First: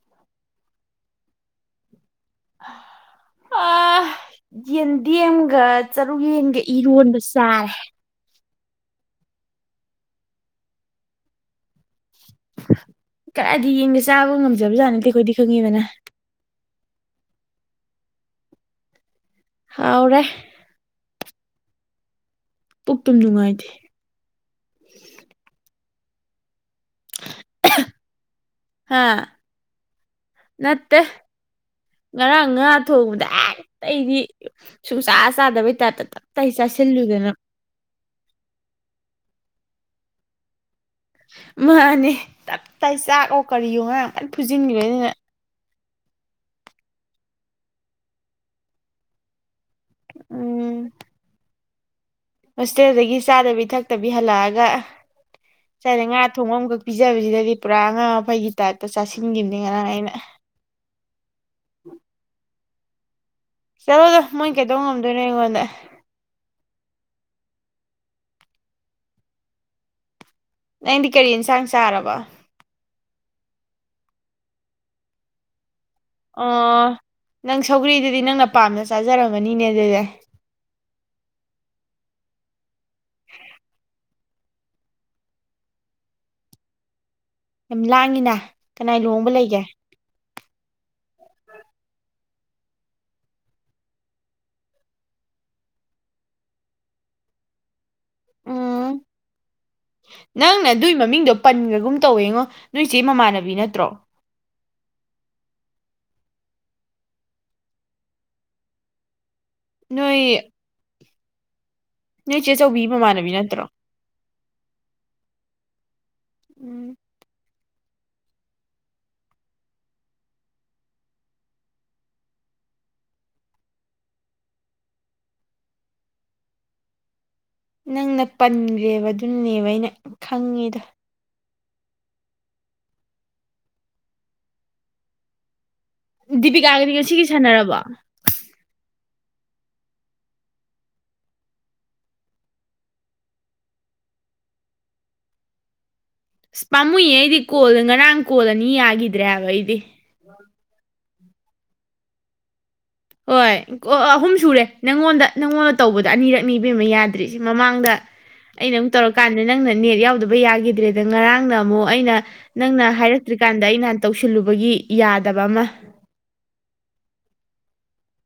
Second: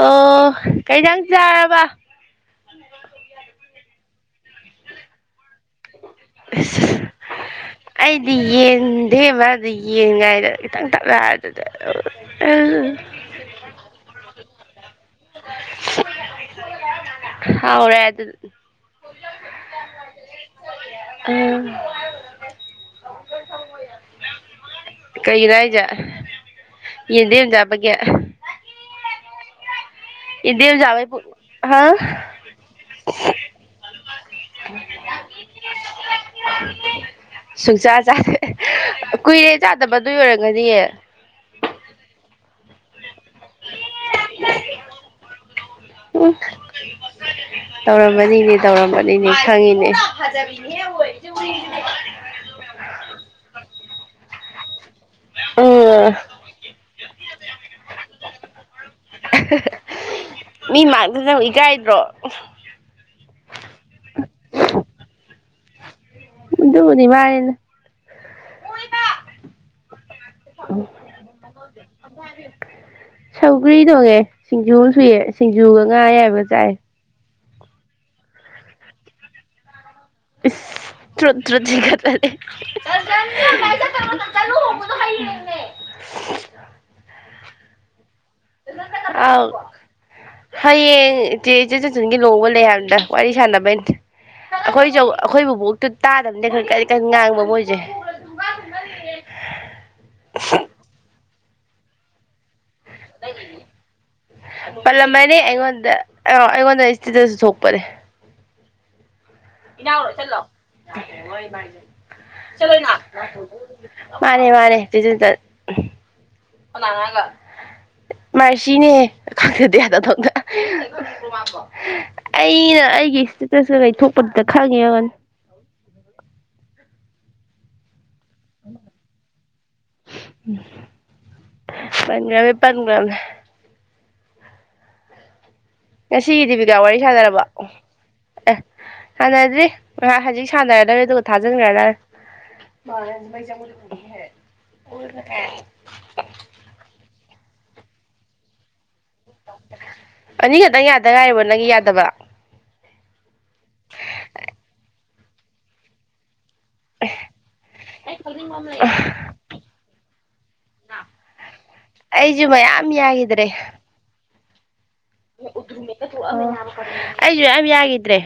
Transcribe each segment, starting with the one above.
ꯑꯣ ꯀꯩꯇꯪ ꯆꯥꯔꯕ ꯗꯤ ꯍꯨ ꯆꯔꯨꯛ ꯌꯦꯟꯒ ꯑꯁ ꯏꯔꯣꯟꯕ ꯆꯥꯏ ꯑꯩꯗꯤ ꯌꯦꯟꯗꯦ ꯃꯥꯗꯤ ꯌꯦꯡꯉꯥꯏꯗ ꯈꯤꯇꯪ ꯇꯞꯂ ꯑꯗꯨꯗ ꯀꯔꯗꯤ ꯌꯦꯡꯒꯦ ꯆꯥꯕ ꯉꯝꯗ ꯌꯥꯅꯤ ꯀꯣꯏꯗꯤ ꯈꯪꯉꯤꯕꯅ ꯍꯥꯎꯔ ꯌꯥ ꯑꯗꯨ ꯍꯥꯎ꯭ꯔꯦ ꯎꯝ ꯄꯨꯣꯛꯛꯇꯨꯝ ꯅꯨꯡꯉꯥꯏꯗꯦ ꯌꯦꯗꯦꯟ ꯥꯕꯒ ꯍꯥꯥ ꯌꯦꯟꯗꯦꯝ ꯅꯠꯇꯦ ꯆꯥꯕꯩ ꯄꯨꯛ ꯍꯥ ꯉꯔꯥꯡ ꯉꯥ ꯊꯣꯡꯕꯗ ꯑꯇꯩꯗꯤ ꯁꯨꯡꯆꯥ ꯆꯥꯗꯕꯩ ꯇꯥꯞꯇ ꯇꯞꯇ ꯆꯥꯁꯤꯜꯂꯨꯗꯅ ꯁꯨꯡꯆꯥ ꯀꯨꯏꯔꯦ ꯆꯥꯗꯕ ꯑꯗꯨ ꯑꯣꯏꯔꯝꯒꯅꯤꯌꯦ ꯃꯥꯅꯦ ꯇ ꯇꯥꯏ ꯆꯥꯛꯑꯣꯣ ꯀꯔꯤꯌꯣ ꯉ ꯀꯟ ꯐꯨꯁꯤꯟꯈ꯭ꯔꯦꯅꯤꯅ ꯎꯝ ꯇꯧꯔꯝꯃꯅꯤꯅꯦ ꯇꯧꯔꯝꯃꯅꯤꯅꯦ ꯈꯪꯉꯤꯅꯦ ꯎꯝ ꯍꯣꯁꯇꯦꯜꯗꯒꯤ ꯆꯥꯗꯕꯤ ꯊꯛꯇꯕꯤ ꯍꯜꯂꯛꯑꯒ ꯁꯅ ꯎꯝ ꯉꯥ ꯊꯣꯡ ꯑꯃꯈꯛ ꯄꯤꯖꯕꯁꯤꯗꯗꯤ ꯄꯨꯔꯥ ꯉꯥ ꯐꯩꯒꯤ ꯃꯤ ꯃꯥꯡꯗꯅꯪ ꯏꯀꯥꯏꯗ꯭ꯔꯣ ꯆꯂꯣꯗꯣ ꯃꯣꯏ ꯀꯩꯗꯧ ꯉꯝꯗꯣꯏꯅꯣ ꯑꯩꯉꯣꯟꯗ ꯎꯗꯅꯤꯃꯅ ꯅꯪꯗꯤ ꯀꯔꯤ ꯌꯦꯟꯁꯥꯡ ꯆꯥꯔꯕ ꯁꯧꯒ꯭ꯔꯤ ꯇꯣꯡꯉꯦ ꯁꯤꯡꯖꯨ ꯁꯨꯏꯌꯦ ꯁꯤꯡꯖꯨꯒ ꯅꯨꯡ ꯉꯥꯏꯕꯖꯥꯏ ꯑꯣ ꯅꯪ ꯁꯧꯒ꯭ꯔꯤꯗꯨꯗꯤ ꯅꯪꯅ ꯄꯥꯝꯅ ꯆꯥꯖꯔꯝꯃꯅꯤꯅꯦ ꯑꯗꯨꯗꯤ ꯇ ꯇ꯭ꯔ ꯒ ꯇꯔꯦ [unintelligible] ꯌꯥꯝ ꯂꯥꯡꯉꯤꯅ ꯀꯅꯥꯏ ꯂꯨꯍꯣꯡꯕ ꯑꯥꯎ ꯂꯩꯒꯦ ꯍ ꯆꯦ ꯆ ꯀꯤ ꯂꯍꯕ ꯂꯩ ꯍꯥꯏꯕꯗ ꯋꯥꯔꯤ ꯁꯥꯟꯅꯕꯩꯩꯅ ꯑꯩꯈꯣꯏꯁꯨ ꯑꯩꯈꯣꯏꯕꯨ ꯕꯣꯛꯇꯨ ꯇꯥꯗꯕꯅꯦ ꯈ ꯀꯔꯤ ꯀꯔꯤ ꯉꯥꯡꯕ ꯃꯣꯏꯁꯦ ꯎꯝ ꯅꯪꯅ ꯑꯗꯨꯏ ꯃꯃꯤꯡꯗꯣ ꯄꯟꯒꯨꯝ ꯇꯧꯋꯦꯉꯣ ꯅꯣꯏ ꯆꯦ ꯃꯃꯥꯟꯅꯕꯤ ꯅꯠꯇ꯭ꯔꯣ ꯄꯜꯂꯝꯕꯅꯤ ꯑꯩꯉꯣꯟꯗ ꯑ ꯑꯩꯉꯣꯟꯗ ꯏꯁꯇꯗꯁꯨ ꯊꯣꯛꯣꯛꯄꯔꯦ ꯅꯣꯏ ꯅꯣꯏ ꯆꯦ ꯆꯧꯕꯤ ꯃꯃꯥꯟꯅꯕꯤ ꯅꯠꯇ꯭ꯔꯣ ꯃꯥꯅꯦ ꯃꯥꯅꯦ ꯎꯝ ꯍꯒ ꯃꯥꯔꯁꯤꯅꯦ ꯈꯪꯗꯦ ꯑꯩꯅ ꯑꯩꯒꯤ ꯏꯁꯇꯨꯇ ꯀꯩꯊꯣꯛꯄꯗꯨꯗ ꯈꯪꯉꯦꯅꯤ ꯅꯪꯅ ꯄꯟꯈ꯭ꯔꯦꯕ ꯑꯗꯨꯅꯦꯕ ꯑꯩꯅ ꯈꯪꯉꯦꯗ ꯄꯟꯖ꯭ꯔꯃꯦꯦ ꯄꯒ꯭ꯔꯃꯦ ꯉꯁꯤꯒꯤ ꯗꯤꯕꯤꯀꯥ ꯗꯤꯄꯤꯀꯥꯒꯗꯤ ꯋꯥꯔꯤ ꯉꯁꯤꯒꯤ ꯁꯥꯟꯅꯔꯕ ꯁꯥꯟꯅꯔꯕꯣ ꯑꯦ ꯁꯥꯟꯅꯗ꯭ꯔꯤ ꯍꯧꯖꯤꯛ ꯁꯥꯟꯅꯔꯗꯔꯦ ꯑꯗꯨꯒ ꯊꯥꯖꯤꯟꯈ꯭ꯔꯔ ꯄꯥꯝꯃꯨꯏ ꯑꯩꯗꯤ ꯀꯣꯜ ꯉꯔꯥꯡ ꯀꯣꯜꯂꯅꯤ ꯌꯥꯈꯤꯗꯦ ꯏꯗ꯭ꯔꯦꯕ ꯏꯗꯤ ꯗ ꯉꯥꯏꯔꯣ ꯅꯪꯒꯤ ꯌꯥꯗꯕ ꯍꯣꯏ ꯑꯣ ꯑꯍꯨꯝ ꯁꯨꯔꯦ ꯅꯪꯉꯣꯟꯗ ꯅꯪꯉꯣꯟꯗ ꯇꯧꯕꯗ ꯑꯅꯤꯔꯛ ꯅꯤꯕ ꯑꯃ ꯌꯥꯗ꯭ꯔꯤꯁꯦ ꯃꯃꯥꯡꯗ ꯑꯩꯅ ꯑꯃꯨꯛ ꯇꯧꯔꯀꯥꯟꯗ ꯅꯪꯅ ꯅꯦꯠ ꯌꯥꯎꯗꯕ ꯌꯥꯈꯤꯗ꯭ꯔꯦꯗ ꯉꯔꯥꯡꯅ ꯑꯃꯨꯛ ꯑꯩꯅ ꯑꯩꯁꯨ ꯅꯪꯅ ꯃꯌꯥꯝ ꯍꯥꯏꯔꯛꯇ꯭ꯔꯤꯀꯥꯟꯗ ꯑꯩ ꯅꯍꯥꯟ ꯇꯧꯁꯤ ꯊꯤꯜꯂꯨꯕꯒꯤ ꯎꯔ ꯊ ꯑꯩ ꯌꯥꯈꯤꯗ꯭ꯔꯦ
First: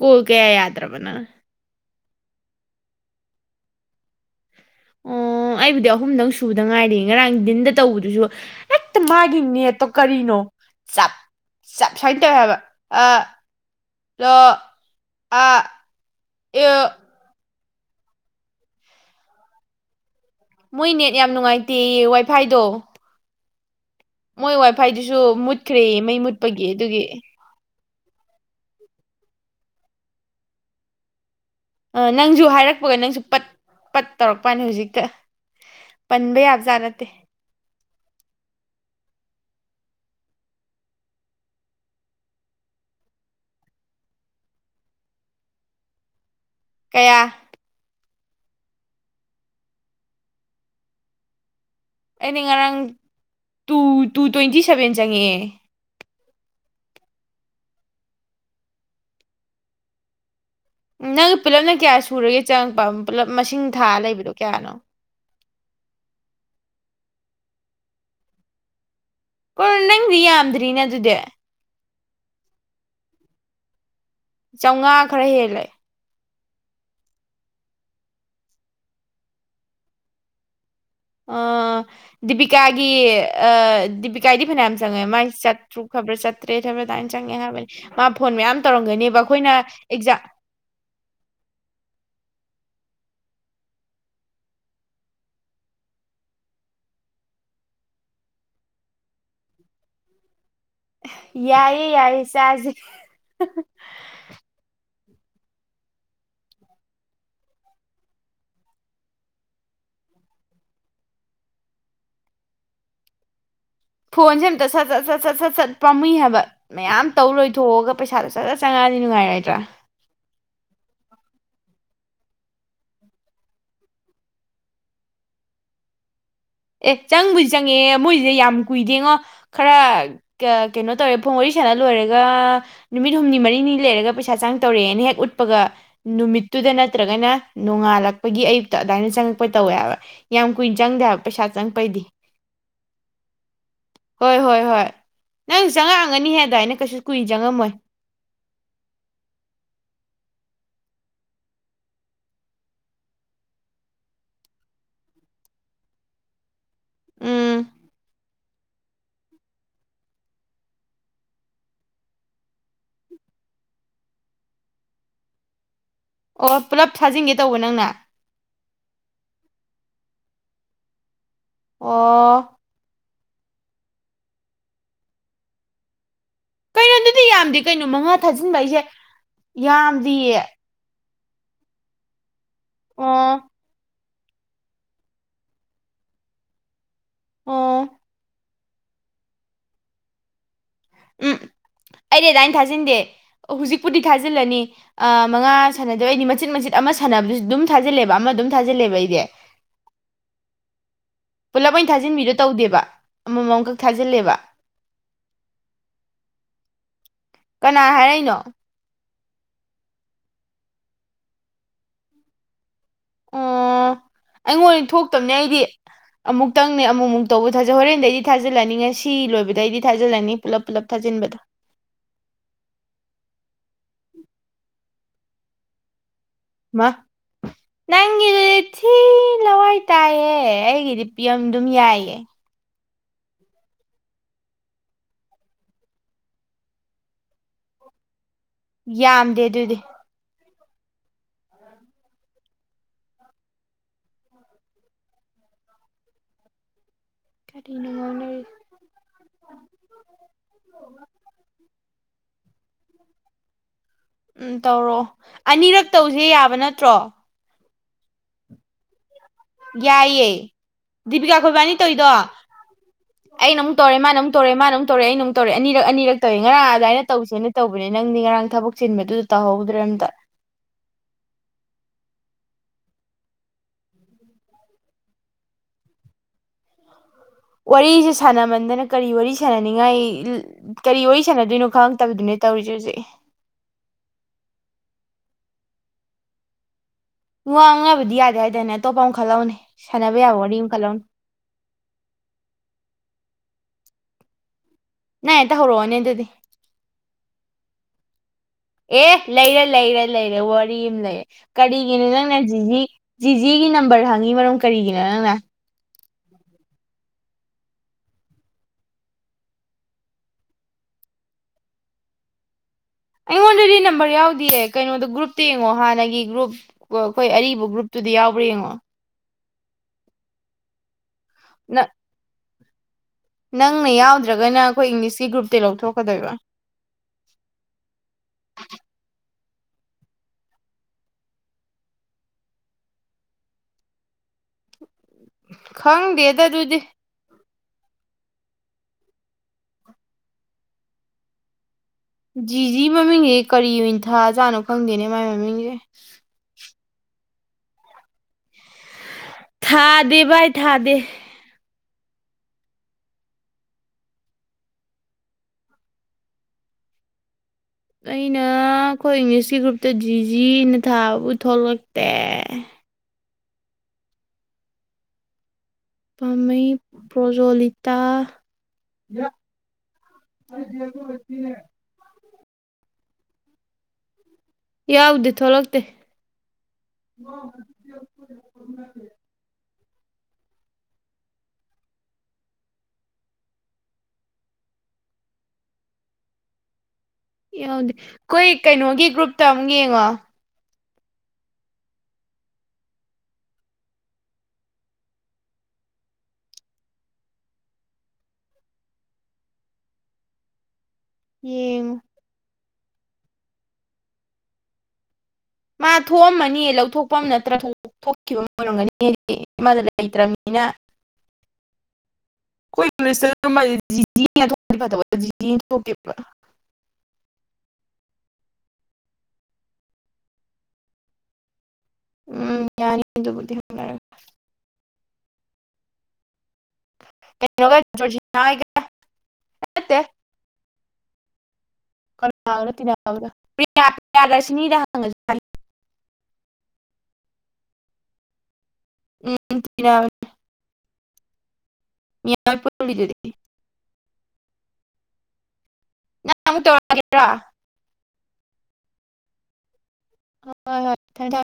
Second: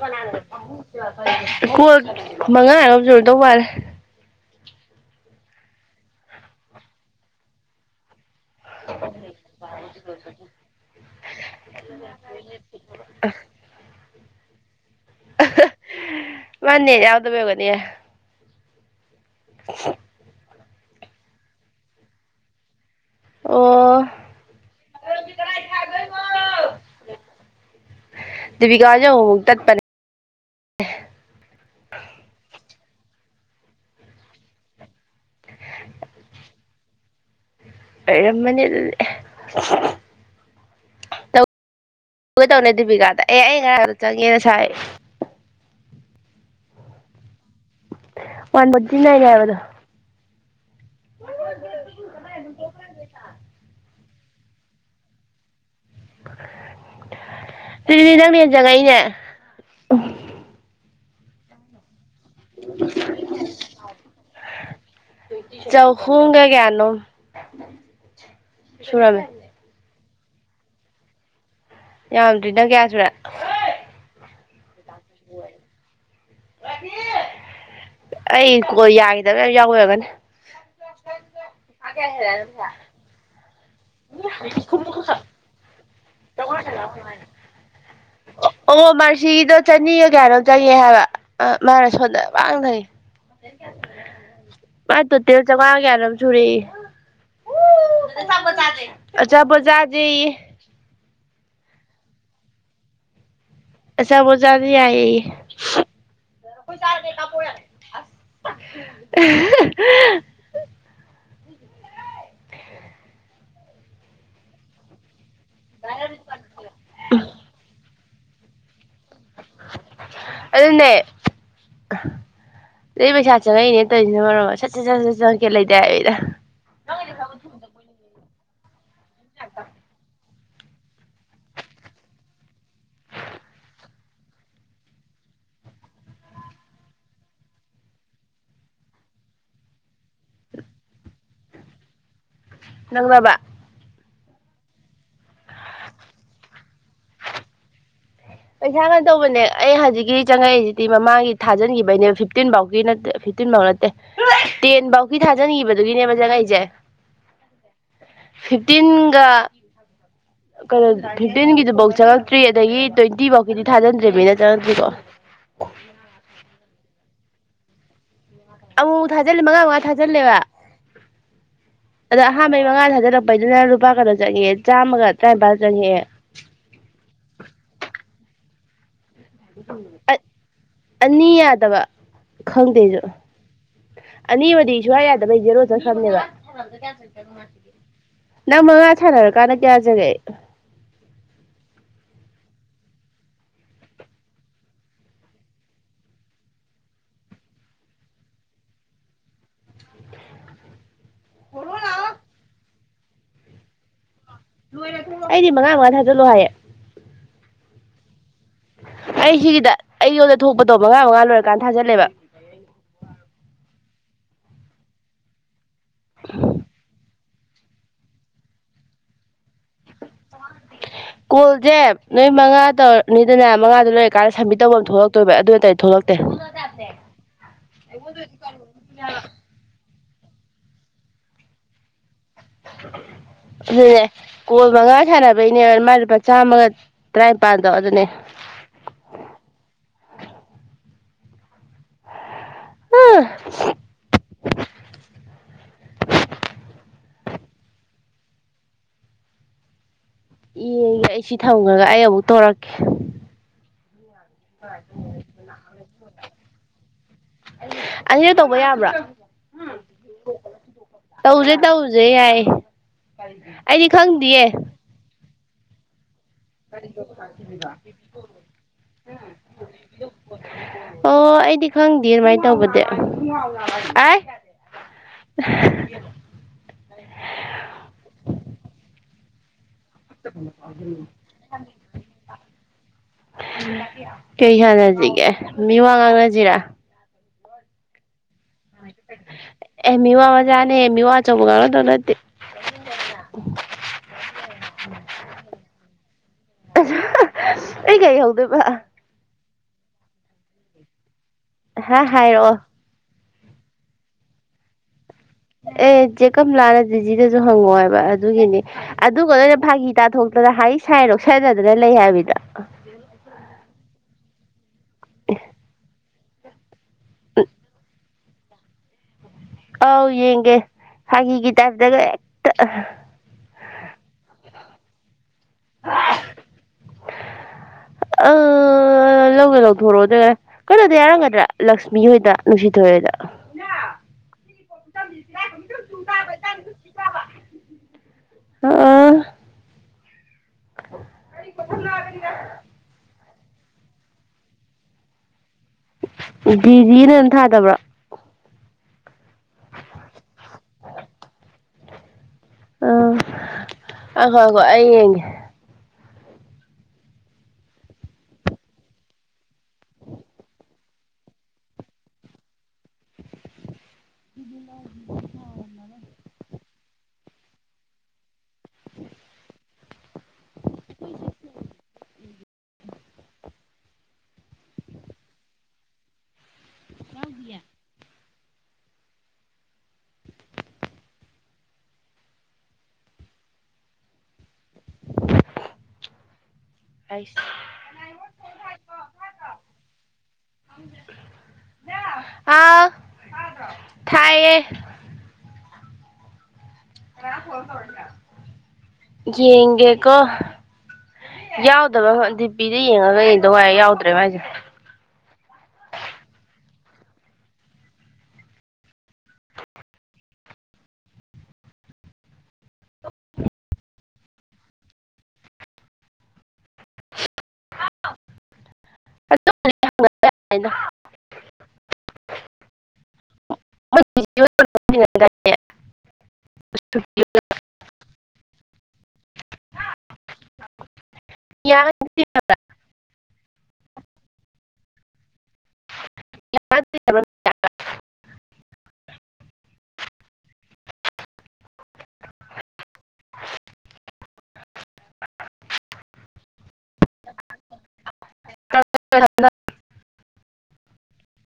ꯀꯣꯜ ꯀꯌꯥ ꯌꯥꯗ꯭ꯔꯕ ꯅꯪ ꯀꯣ ꯃꯉꯥ ꯂꯧꯖꯨꯔꯗꯧ ꯋꯥꯂꯦ ꯑꯣ ꯑꯩꯕꯨꯗꯤ ꯑꯍꯨꯝꯗꯪ ꯁꯨꯕꯗ ꯉꯥꯏꯔꯤ ꯉꯔꯥꯡ ꯗꯤꯟꯗ ꯇꯧꯕꯗꯨꯁꯨ ꯍꯦꯛꯇ ꯃꯥꯒꯤ ꯅꯦꯠꯇꯣ ꯀꯔꯤꯅꯣ ꯆꯞ ꯆꯞ ꯁꯨꯃꯥꯏꯅ ꯇꯧꯋꯦ ꯍꯥꯏꯕ ꯑ ꯂꯣ ꯑ ꯑꯦ ꯗꯦ [unintelligible] ꯃꯣꯏ ꯅꯦꯠ ꯌꯥꯝ ꯅꯨꯡꯉꯥꯏꯇꯦ ꯋꯥꯏꯐꯥꯏꯗꯣ ꯑꯣ ꯃꯣꯏ ꯋꯥꯏꯐꯥꯏꯗꯨꯁꯨ ꯃꯨꯠꯈ꯭ꯔꯦ ꯃꯩ ꯃꯨꯠꯄꯒꯤ ꯑꯗꯨꯒꯤ ꯤꯕꯀꯥꯖꯨꯛ ꯇꯠꯄꯔ ꯑ ꯅꯪꯁꯨ ꯍꯥꯏꯔꯛ ꯆꯄꯒ ꯅꯪꯁꯨ ꯄꯠ ꯄꯠ ꯇꯧꯔꯛꯄꯅꯤ ꯍꯧꯖꯤꯛꯇ ꯄꯟꯕ ꯌꯥꯕꯖꯥꯠ ꯅꯠꯇꯦ ꯑꯣꯏꯔꯝꯃꯅꯤ ꯇꯧꯅ ꯗꯦꯕꯤꯀꯥꯗ ꯑꯦ ꯑꯩ ꯉꯔꯥꯡꯗ ꯆꯪꯉꯦꯅ ꯁꯥꯏ ꯀꯌꯥ ꯋꯥꯟ ꯃꯗꯟ ꯏꯗ ꯌꯥꯎꯗꯨꯣ [unintelligible] ꯑꯩꯅ ꯉꯔꯥꯡ ꯇꯨ ꯇꯨ ꯇ꯭ꯋꯦꯟꯇꯤ ꯁꯚꯦꯟ ꯆꯪꯉꯛꯑꯦ ꯑꯗꯨꯔꯤꯗꯤ ꯅꯪꯅꯦꯦꯟꯖꯉꯥꯏꯅꯦ ꯅꯪ ꯄꯤꯂꯞꯅ ꯀꯌꯥ ꯁꯨꯔꯒ ꯆꯪꯉꯛꯄ ꯄꯨꯜꯂꯞ ꯃꯁꯤꯡ ꯊꯥ ꯂꯩꯕꯗꯣ ꯀꯌꯥꯅꯣ ꯆꯧꯍꯣꯡꯒ ꯀꯅꯣ ꯁꯅ ꯀꯣꯏ ꯅꯪꯗꯤ ꯌꯥꯝꯗ꯭ꯔꯤꯅꯦ ꯑꯗꯨꯗꯤ ꯌꯥꯝꯗ꯭ꯔꯤ ꯅꯪ ꯀꯌꯥ ꯁꯨꯔꯦ ꯆꯥꯝꯃꯉꯥ ꯈꯔ ꯍꯦꯜꯂꯦ ꯑꯩꯣ ꯌꯥꯈꯤꯗꯕ ꯌꯥꯝ ꯌꯥꯎꯋꯔꯒꯅꯤ ꯑ ꯗꯤꯄꯀꯒꯤ ꯗꯗꯤꯕꯤꯀꯥꯏꯗꯤ ꯐꯌꯥꯝ ꯑꯃꯝ ꯁꯉꯦ ꯃꯥꯏ ꯆꯇ꯭ꯔꯨ ꯈꯕꯔ ꯁꯠꯇꯦꯕ ꯇꯥꯏ ꯆꯪꯦ ꯍꯥꯏꯕ ꯑꯣ ꯃꯥꯔꯁꯤꯗꯣ ꯆꯅꯤꯒ ꯑꯦꯛꯖꯥꯝ ꯀꯌꯥꯅꯣ ꯆꯪꯉꯦ ꯍꯥꯏꯕ ꯃꯥꯅ ꯁꯣꯟꯗ ꯄꯥꯡꯅꯩ ꯃꯥ ꯇꯣꯇꯦꯜ ꯆꯥꯝꯃꯉꯥ ꯀꯌꯥꯅꯣꯝ ꯁꯨꯔꯛꯏ ꯑꯆꯥꯄꯣꯥꯁꯦ ꯌꯥꯏ ꯌꯥꯏ ꯆꯖꯦ ꯑꯁ ꯃꯖꯥꯅꯤ ꯌꯥ ꯣꯏ ꯆꯥ ꯀꯄ ꯑ ꯐꯣꯟ ꯁꯇ ꯆ ꯆ ꯠ ꯆꯠ ꯁꯠ ꯆꯠ ꯄꯥꯝꯏ ꯍꯥꯏꯕ ꯃꯌꯥꯝ ꯇꯧꯔꯣꯏꯊꯣꯛꯑꯒ ꯄꯩꯁꯥꯗꯨ ꯆꯖ ꯆꯉꯑꯗꯤꯅꯨꯡꯉꯥꯏꯔꯦ ꯑꯗꯨꯟꯅꯦ ꯑꯗꯨ ꯄꯩꯁꯥ ꯆꯪꯉꯛꯏꯅꯦ ꯇꯣꯏꯁꯤꯅ ꯃꯔꯝꯗ ꯁꯠ ꯁꯠ ꯁꯠ ꯁꯠ ꯆꯪꯉꯛꯀꯦ ꯂꯩꯗꯥꯏꯣꯏꯗ ꯑꯦ ꯆꯪꯕꯨꯗꯤ ꯆꯪꯉꯦ ꯃꯣꯏꯁꯦ ꯌꯥꯝ ꯀꯨꯏꯗꯦꯉꯣ ꯈꯔ ꯀꯩꯅꯣ ꯇꯧꯔꯦ ꯐꯣꯡ ꯋꯥꯔꯤ ꯁꯥꯟꯅ ꯂꯣꯏꯔꯒ ꯅꯨꯃꯤꯠ ꯍꯨꯝꯅꯤ ꯃꯔꯤꯅꯤ ꯂꯩꯔꯒ ꯄꯩꯁꯥ ꯆꯪ ꯇꯧꯔꯛꯑꯦꯅ ꯍꯦꯛ ꯎꯠꯄꯒ ꯅꯨꯃꯤꯠꯇꯨꯗ ꯅꯠꯇ꯭ꯔꯒꯅ ꯅꯣꯡꯉꯥꯜꯂꯛꯄꯒꯤ ꯑꯌꯨꯛꯇ ꯑꯗꯨꯃꯥꯏꯅ ꯆꯪꯉꯛꯄ ꯇꯧꯋꯦꯕ ꯌꯥꯝ ꯀꯨꯏꯅ ꯆꯪꯗꯦ ꯍꯥꯏꯕ ꯄꯩꯁꯥ ꯆꯪꯕꯩꯗꯤ ꯅꯪ ꯕꯥ ꯍꯣꯏ ꯍꯣꯏ ꯍꯣꯏ ꯅꯪ ꯆꯪꯉꯛꯑꯒꯅꯤ ꯍꯥꯏꯗ ꯑꯩꯅ ꯀꯩꯁꯨ ꯀꯨꯏ ꯆꯪꯉꯝꯃꯣꯏ ꯄꯩꯁꯥ ꯀ ꯇꯧꯕꯅꯦ ꯑꯩ ꯍꯧꯖꯤꯛꯀꯤ ꯆꯪꯉꯛꯏꯁꯤꯗꯤ ꯃꯃꯥꯡꯒꯤ ꯊꯥꯖꯤꯟꯈꯤꯕꯩꯅꯦꯕ ꯐꯤꯐꯇꯤꯟ ꯐꯥꯎꯒꯤꯠꯇ ꯐꯤꯐꯇꯤꯟ ꯐꯥꯎ ꯅꯠꯇꯦ ꯇꯦꯟ ꯐꯧꯒꯤ ꯊꯥꯖꯤꯟꯈꯤꯕꯗꯨꯒꯤꯅꯦꯕ ꯆꯪꯉꯛꯏꯁꯦ ꯎꯝ ꯐꯤꯐꯇꯤꯟꯒ ꯀꯩꯅꯣ ꯐꯤꯐꯇꯤꯟꯒꯤꯗꯨꯐꯧ ꯆꯪꯉꯛꯇ꯭ꯔꯤ ꯑꯗꯒꯤ ꯇ꯭ꯋꯦꯟꯇꯤ ꯐꯥꯎꯀꯤꯗꯤ ꯊꯥꯖꯤꯟꯗ꯭ꯔꯦꯅꯤꯅ ꯆꯪꯉꯛꯇ꯭ꯔꯤꯀꯣ ꯑꯣ ꯄꯨꯂꯞ ꯊꯥꯖꯤꯟꯒꯦ ꯇꯧꯕ ꯅꯪꯅ ꯑꯃꯨ ꯊꯥꯖꯤꯜꯂ ꯃꯉꯥ ꯃꯉꯥ ꯊꯥꯖꯤꯜꯂꯦꯕ ꯑꯗꯣ ꯑꯣ ꯑꯍꯥꯥꯟꯕꯩ ꯃꯉꯥꯗ ꯍꯥꯏꯗꯔ ꯕꯩꯗꯅ ꯂꯨꯄꯥ ꯀꯩꯅꯣ ꯆꯪꯉꯦ ꯆꯥꯝꯃꯒ ꯇꯔꯥꯅꯤꯄꯥꯜ ꯆꯪꯉꯦ ꯦ ꯌꯥꯝꯗꯤꯌꯦ ꯑꯅꯤꯗꯕ ꯈꯪꯗꯦꯁꯨ ꯑꯣ ꯑꯅꯤꯃ ꯁꯨꯡꯌꯥ ꯌꯥꯗꯕꯩ ꯦꯔꯣ ꯆꯠꯈ꯭ꯔꯕꯅꯦꯕ ꯎꯝ ꯅꯪ ꯃꯉꯥ ꯁꯥꯟꯅꯔꯀꯥꯟꯗ ꯀꯌꯥꯖꯔꯦ ꯎꯝ ꯑꯩꯗꯤꯗꯥꯏꯅ ꯊꯥꯖꯤꯟꯗꯦ ꯍꯧꯖꯤꯛꯄꯨꯗꯤ ꯊꯥꯖꯤꯜꯂꯅꯤ ꯃꯉꯥ ꯁꯥꯟꯅꯗꯕ ꯑꯩꯗꯤ ꯃꯆꯤꯠ ꯃꯆꯤꯠ ꯑꯃ ꯁꯥꯟꯅꯕꯗꯨꯁꯨ ꯑꯗꯨꯝ ꯊꯥꯖꯤꯜꯂꯦꯕ ꯑꯃ ꯑꯗꯨꯝ ꯊꯥꯖꯤꯜꯂꯦꯕ ꯑꯩꯗꯤ ꯄꯨꯂꯞ ꯑꯣꯏꯅ ꯊꯥꯖꯤꯟꯕꯤꯗꯣ ꯇꯧꯗꯦꯕ ꯑꯃꯃꯝꯈꯛ ꯊꯥꯖꯤꯜꯂꯦꯕ ꯑꯩꯗꯤ ꯃꯉꯥ ꯃꯉꯥ ꯊꯥꯖꯜꯂꯣ ꯍꯥꯏꯌꯦ ꯀꯅꯥ ꯍꯥꯏꯔꯛꯏꯅꯣ ꯑꯩ ꯁꯤꯒꯤꯗ ꯑꯩꯉꯣꯟꯗ ꯊꯣꯛꯄꯗꯣ ꯃꯉꯥ ꯃꯉꯥ ꯂꯣꯏꯔꯀꯥꯟꯗ ꯊꯥꯖꯤꯜꯂꯦꯕ ꯑꯣ ꯑꯩꯉꯣꯟꯗ ꯊꯣꯛꯇꯕꯅꯦ ꯑꯩꯗꯤ ꯑꯃꯨꯛꯇꯪꯅꯦ ꯑꯃꯨꯛꯃꯨꯛ ꯇꯧꯕ ꯊꯥꯖ ꯍꯣꯔꯦꯟꯗꯩꯗꯤ ꯊꯥꯖꯤꯜꯂꯛꯅꯤꯡꯉꯦ ꯁꯤ ꯂꯣꯏꯕ ꯀꯣꯜꯁꯦ ꯅꯣꯏ ꯃꯉꯥ ꯇꯧꯔꯅꯤꯗꯅ ꯃꯉꯥꯗ ꯂꯩꯔ ꯀꯥꯏꯔ ꯁꯝꯕꯤ ꯇꯕ ꯑꯃ ꯊꯣꯛꯂꯛꯇꯣꯏꯕ ꯑꯗꯨ ꯑꯣꯏꯇꯥꯗꯤ ꯊꯣꯛꯂꯛꯇ ꯃꯥ ꯅ ꯊꯤꯂ ꯇꯥꯏꯌꯦ ꯑꯩꯒꯤꯗꯤ ꯄꯤꯝ ꯑꯗꯨꯝ ꯌꯥꯏꯌꯦ ꯑꯗꯨꯅꯦ ꯀꯣ ꯃꯉꯥ ꯁꯥꯟꯅꯕꯩꯅꯦ ꯃꯥ ꯃꯆꯥꯥꯝꯃꯒ ꯇꯔꯥꯅꯤꯄꯥꯜꯗꯣ ꯑꯗꯨꯅꯦ ꯌꯥꯝꯗꯦ ꯑꯗꯨꯗꯤ ꯎꯥ ꯀꯅꯉꯅ ꯎ ꯇꯔꯀꯤ ꯎꯝ ꯇꯧꯔꯛꯑꯣ ꯑꯅꯤꯔꯛ ꯇꯧꯁꯦ ꯌꯥꯕ ꯅꯠꯇ꯭ꯔꯣ ꯑꯁꯤꯁꯨ ꯇꯧꯕ ꯌꯥꯕ꯭ꯔꯥ ꯌꯥꯏꯌꯦꯦ ꯗꯤꯕꯤꯀꯥ ꯈꯣꯏꯕꯥꯅꯤ ꯇꯧꯁꯦ ꯇꯧꯔꯤꯗꯣ ꯌꯥꯏ ꯑꯩꯅ ꯑꯃꯨꯛ ꯑꯩꯗꯤ ꯇꯧꯔꯦ ꯃꯥꯅ ꯑꯃꯨꯛ ꯈꯪꯗꯤꯌꯦ ꯇꯧꯔꯦ ꯃꯥꯅ ꯑꯃꯝ ꯇꯧꯔꯦ ꯑꯩꯅ ꯑꯃꯝꯛ ꯇꯧꯔꯦ ꯑꯅꯤꯛ ꯑꯅꯤꯔꯛ ꯇꯧꯋꯦ ꯉꯔꯥꯡ ꯑꯗꯨꯃꯥꯏꯅ ꯇꯧꯁꯦꯅ ꯇꯧꯕꯅꯦ ꯅꯪꯗꯤ ꯉꯔꯥꯡ ꯊꯕꯛ ꯆꯤꯟꯕꯗꯨꯗ ꯇꯧꯍꯧꯗ꯭ꯔꯦ ꯑꯝꯇ ꯑꯣ ꯑꯩꯗꯤ ꯈꯪꯗꯦ ꯑꯗꯨꯃꯥꯏ ꯇꯧꯕꯗꯤ ꯑꯩ ꯋꯥꯔꯤꯁꯦ ꯁꯥꯟꯅꯃꯟꯗꯅ ꯀꯔꯤ ꯋꯥꯔꯤ ꯁꯥꯟꯅ ꯌꯥꯅꯤꯡꯉꯥꯏ ꯀꯔꯤ ꯋꯥꯔꯤ ꯁꯥꯟꯅꯗꯣꯏꯅꯣ ꯈꯪꯉꯛꯇꯕꯗꯨꯅꯦ ꯇꯧꯔꯤꯁꯦ ꯍꯧꯖꯤꯛ ꯒꯦ ꯃꯤ ꯋꯥ ꯉꯥꯡꯅꯁꯤꯔꯥ ꯊꯨꯡ ꯑꯉꯕꯤ ꯌꯥꯗ ꯍꯥꯏ ꯑꯦꯃꯤꯋꯥ ꯑꯃ ꯃꯖꯥꯅꯦ ꯈꯜꯍꯧꯅꯦ ꯑꯦꯃꯤꯋꯥ ꯑꯆꯧꯕ ꯀꯥꯡꯅꯗꯧ ꯅꯠꯇꯦ ꯅ ꯑꯦꯇ ꯍꯧꯔꯛꯑꯣꯅꯦ ꯑꯗꯨꯗꯤ ꯑꯩ ꯀꯩ ꯍꯧꯜꯗ ꯑꯦ ꯂꯩꯔꯦ ꯂꯩꯔꯦ ꯂꯩꯔꯦ ꯋꯥꯔꯤ ꯑꯃ ꯂꯩꯔꯦ ꯍꯥ ꯀꯔꯤꯒꯅꯤꯅꯪ ꯍꯥꯏꯔꯛꯑꯣ ꯅꯖꯤꯖꯤ ꯖꯤꯖꯤꯒꯤ ꯅꯝꯕꯔ ꯍꯪꯉꯤ ꯃꯔꯝ ꯀꯔꯤꯒꯤꯅꯣ ꯅꯪꯅ ꯑꯦ ꯏꯆꯦ ꯀꯂꯥꯅ ꯗꯤꯖꯤꯗꯁꯨ ꯍꯪꯉꯣ ꯍꯥꯏꯕ ꯑꯗꯨꯒꯤꯅꯤ ꯑꯗꯨꯒ ꯂꯣꯏꯅ ꯐꯥꯒꯤ ꯇꯥꯊꯣꯛꯇꯅ ꯍꯥꯏꯔꯤ ꯁꯥꯏꯔꯣꯛ ꯁꯥꯏꯗꯗꯅ ꯂꯩ ꯍꯥꯏꯕꯤꯗ ꯑꯩ ꯑꯣꯜꯔꯦꯗꯤ ꯅꯝꯕꯔ ꯌꯥꯎꯗꯤꯌꯦ ꯀꯩꯅꯣꯗꯣ ꯒ꯭ꯔꯨꯞꯇ ꯌꯦꯡꯉꯣ ꯍꯥꯟꯅꯒꯤ ꯒ꯭ꯔꯨꯞ ꯎ ꯑꯩꯈꯣꯏ ꯑꯔꯤꯕ ꯒ꯭ꯔꯨꯞꯇꯨꯗꯤ ꯌꯥꯎ ꯑꯉꯣ ꯑꯥꯎ ꯌꯦꯒꯦ ꯍꯒ ꯇꯔꯗꯒ [unintelligible] ꯅꯪꯅ ꯌꯥꯎꯗ꯭ꯔꯒꯅ ꯑꯩꯈꯣꯏ ꯏꯪꯂꯤꯁꯀꯤ ꯒ꯭ꯔꯨꯞ ꯇ ꯂꯧꯊꯣꯛꯀꯗꯣꯏꯕ ꯑ ꯂꯧꯒ ꯂꯧꯊꯣꯔꯛꯑꯣ ꯑꯗꯨꯒ ꯀꯩꯅꯣꯗ ꯌꯥꯔꯝꯒꯗ꯭ꯔꯥ ꯂꯛꯁꯃꯤ ꯍꯣꯏꯗ ꯅꯨꯡꯁꯤꯊꯣꯏꯣꯏꯗ ꯈꯪꯗꯦꯗ ꯑꯗꯨꯗꯤ ꯍ [unintelligible] ꯖꯤ ꯃꯃꯦ ꯀꯔꯤ ꯏꯟꯊꯥꯖꯥꯠꯅꯣ ꯈꯪꯗꯦꯅꯦ ꯃꯥꯏ ꯃꯃꯤꯡꯁꯦ [unintelligible] ꯖꯤꯅ ꯑꯗꯨꯝ ꯊꯥꯗꯕ꯭ꯔꯥ ꯊꯥꯗꯦ ꯥꯏ ꯊꯥꯗꯦ ꯑ ꯑꯈꯣ ꯑꯒꯣ ꯑꯩ ꯌꯦꯡꯦ ꯑꯩꯅ ꯑꯩꯈꯣꯏ ꯏꯪꯂꯤꯁꯀꯤ ꯒ꯭ꯔꯨꯞꯇ ꯗꯤ ꯖꯤꯅ ꯊꯥꯕꯕꯨ ꯊꯣꯛꯂꯛꯇꯦ ꯑꯗꯨ ꯄꯥꯝꯩ ꯄ꯭ꯔꯖꯂꯤꯇꯥ ꯑꯗꯤ ꯑꯣꯏꯁꯤꯦ [unintelligible] ꯌꯥꯎꯗꯤ ꯊꯣꯛꯂꯛꯇꯦ ꯍ ꯍ ꯄꯨ ꯌꯥꯎꯗꯦ ꯑꯩꯈꯣꯏ ꯀꯩꯅꯣꯒꯤ ꯒ꯭ꯔꯨꯞꯇ ꯑꯃꯨꯛ ꯌꯦꯡꯉꯣ ꯑꯥꯎ ꯊꯌꯦ ꯌꯦꯒꯦꯀꯣ ꯌꯦꯡꯉꯣ ꯌꯥꯎꯗꯕꯗꯤ ꯕꯤꯗ ꯌꯦꯡꯉꯒ ꯌꯦꯡꯗ ꯋꯥꯏ ꯌꯥꯎꯗ꯭ꯔꯦꯕ ꯍꯥꯏꯁꯦ ꯃꯥ ꯊꯣꯛꯑꯝꯃꯅꯤ ꯂꯧꯊꯣꯛꯄ ꯑꯃ ꯅꯠꯇ꯭ꯔꯥ ꯊꯣꯛꯈꯤꯕ ꯑꯣꯏꯔꯝꯒꯅꯤ ꯑꯃꯗ ꯂꯩꯇ꯭ꯔꯕꯅꯤꯅ [unintelligible] ꯎꯝ ꯌꯥꯅꯤꯕꯨꯗꯤ ꯃ ꯇ [unintelligible] ꯅꯒꯠꯇꯦ ꯀ ꯇꯔꯔꯁꯅꯤꯗ [unintelligible] [unintelligible] [unintelligible] [unintelligible] [unintelligible] [unintelligible] ꯍꯣꯏ- ꯍꯣꯏ [unintelligible]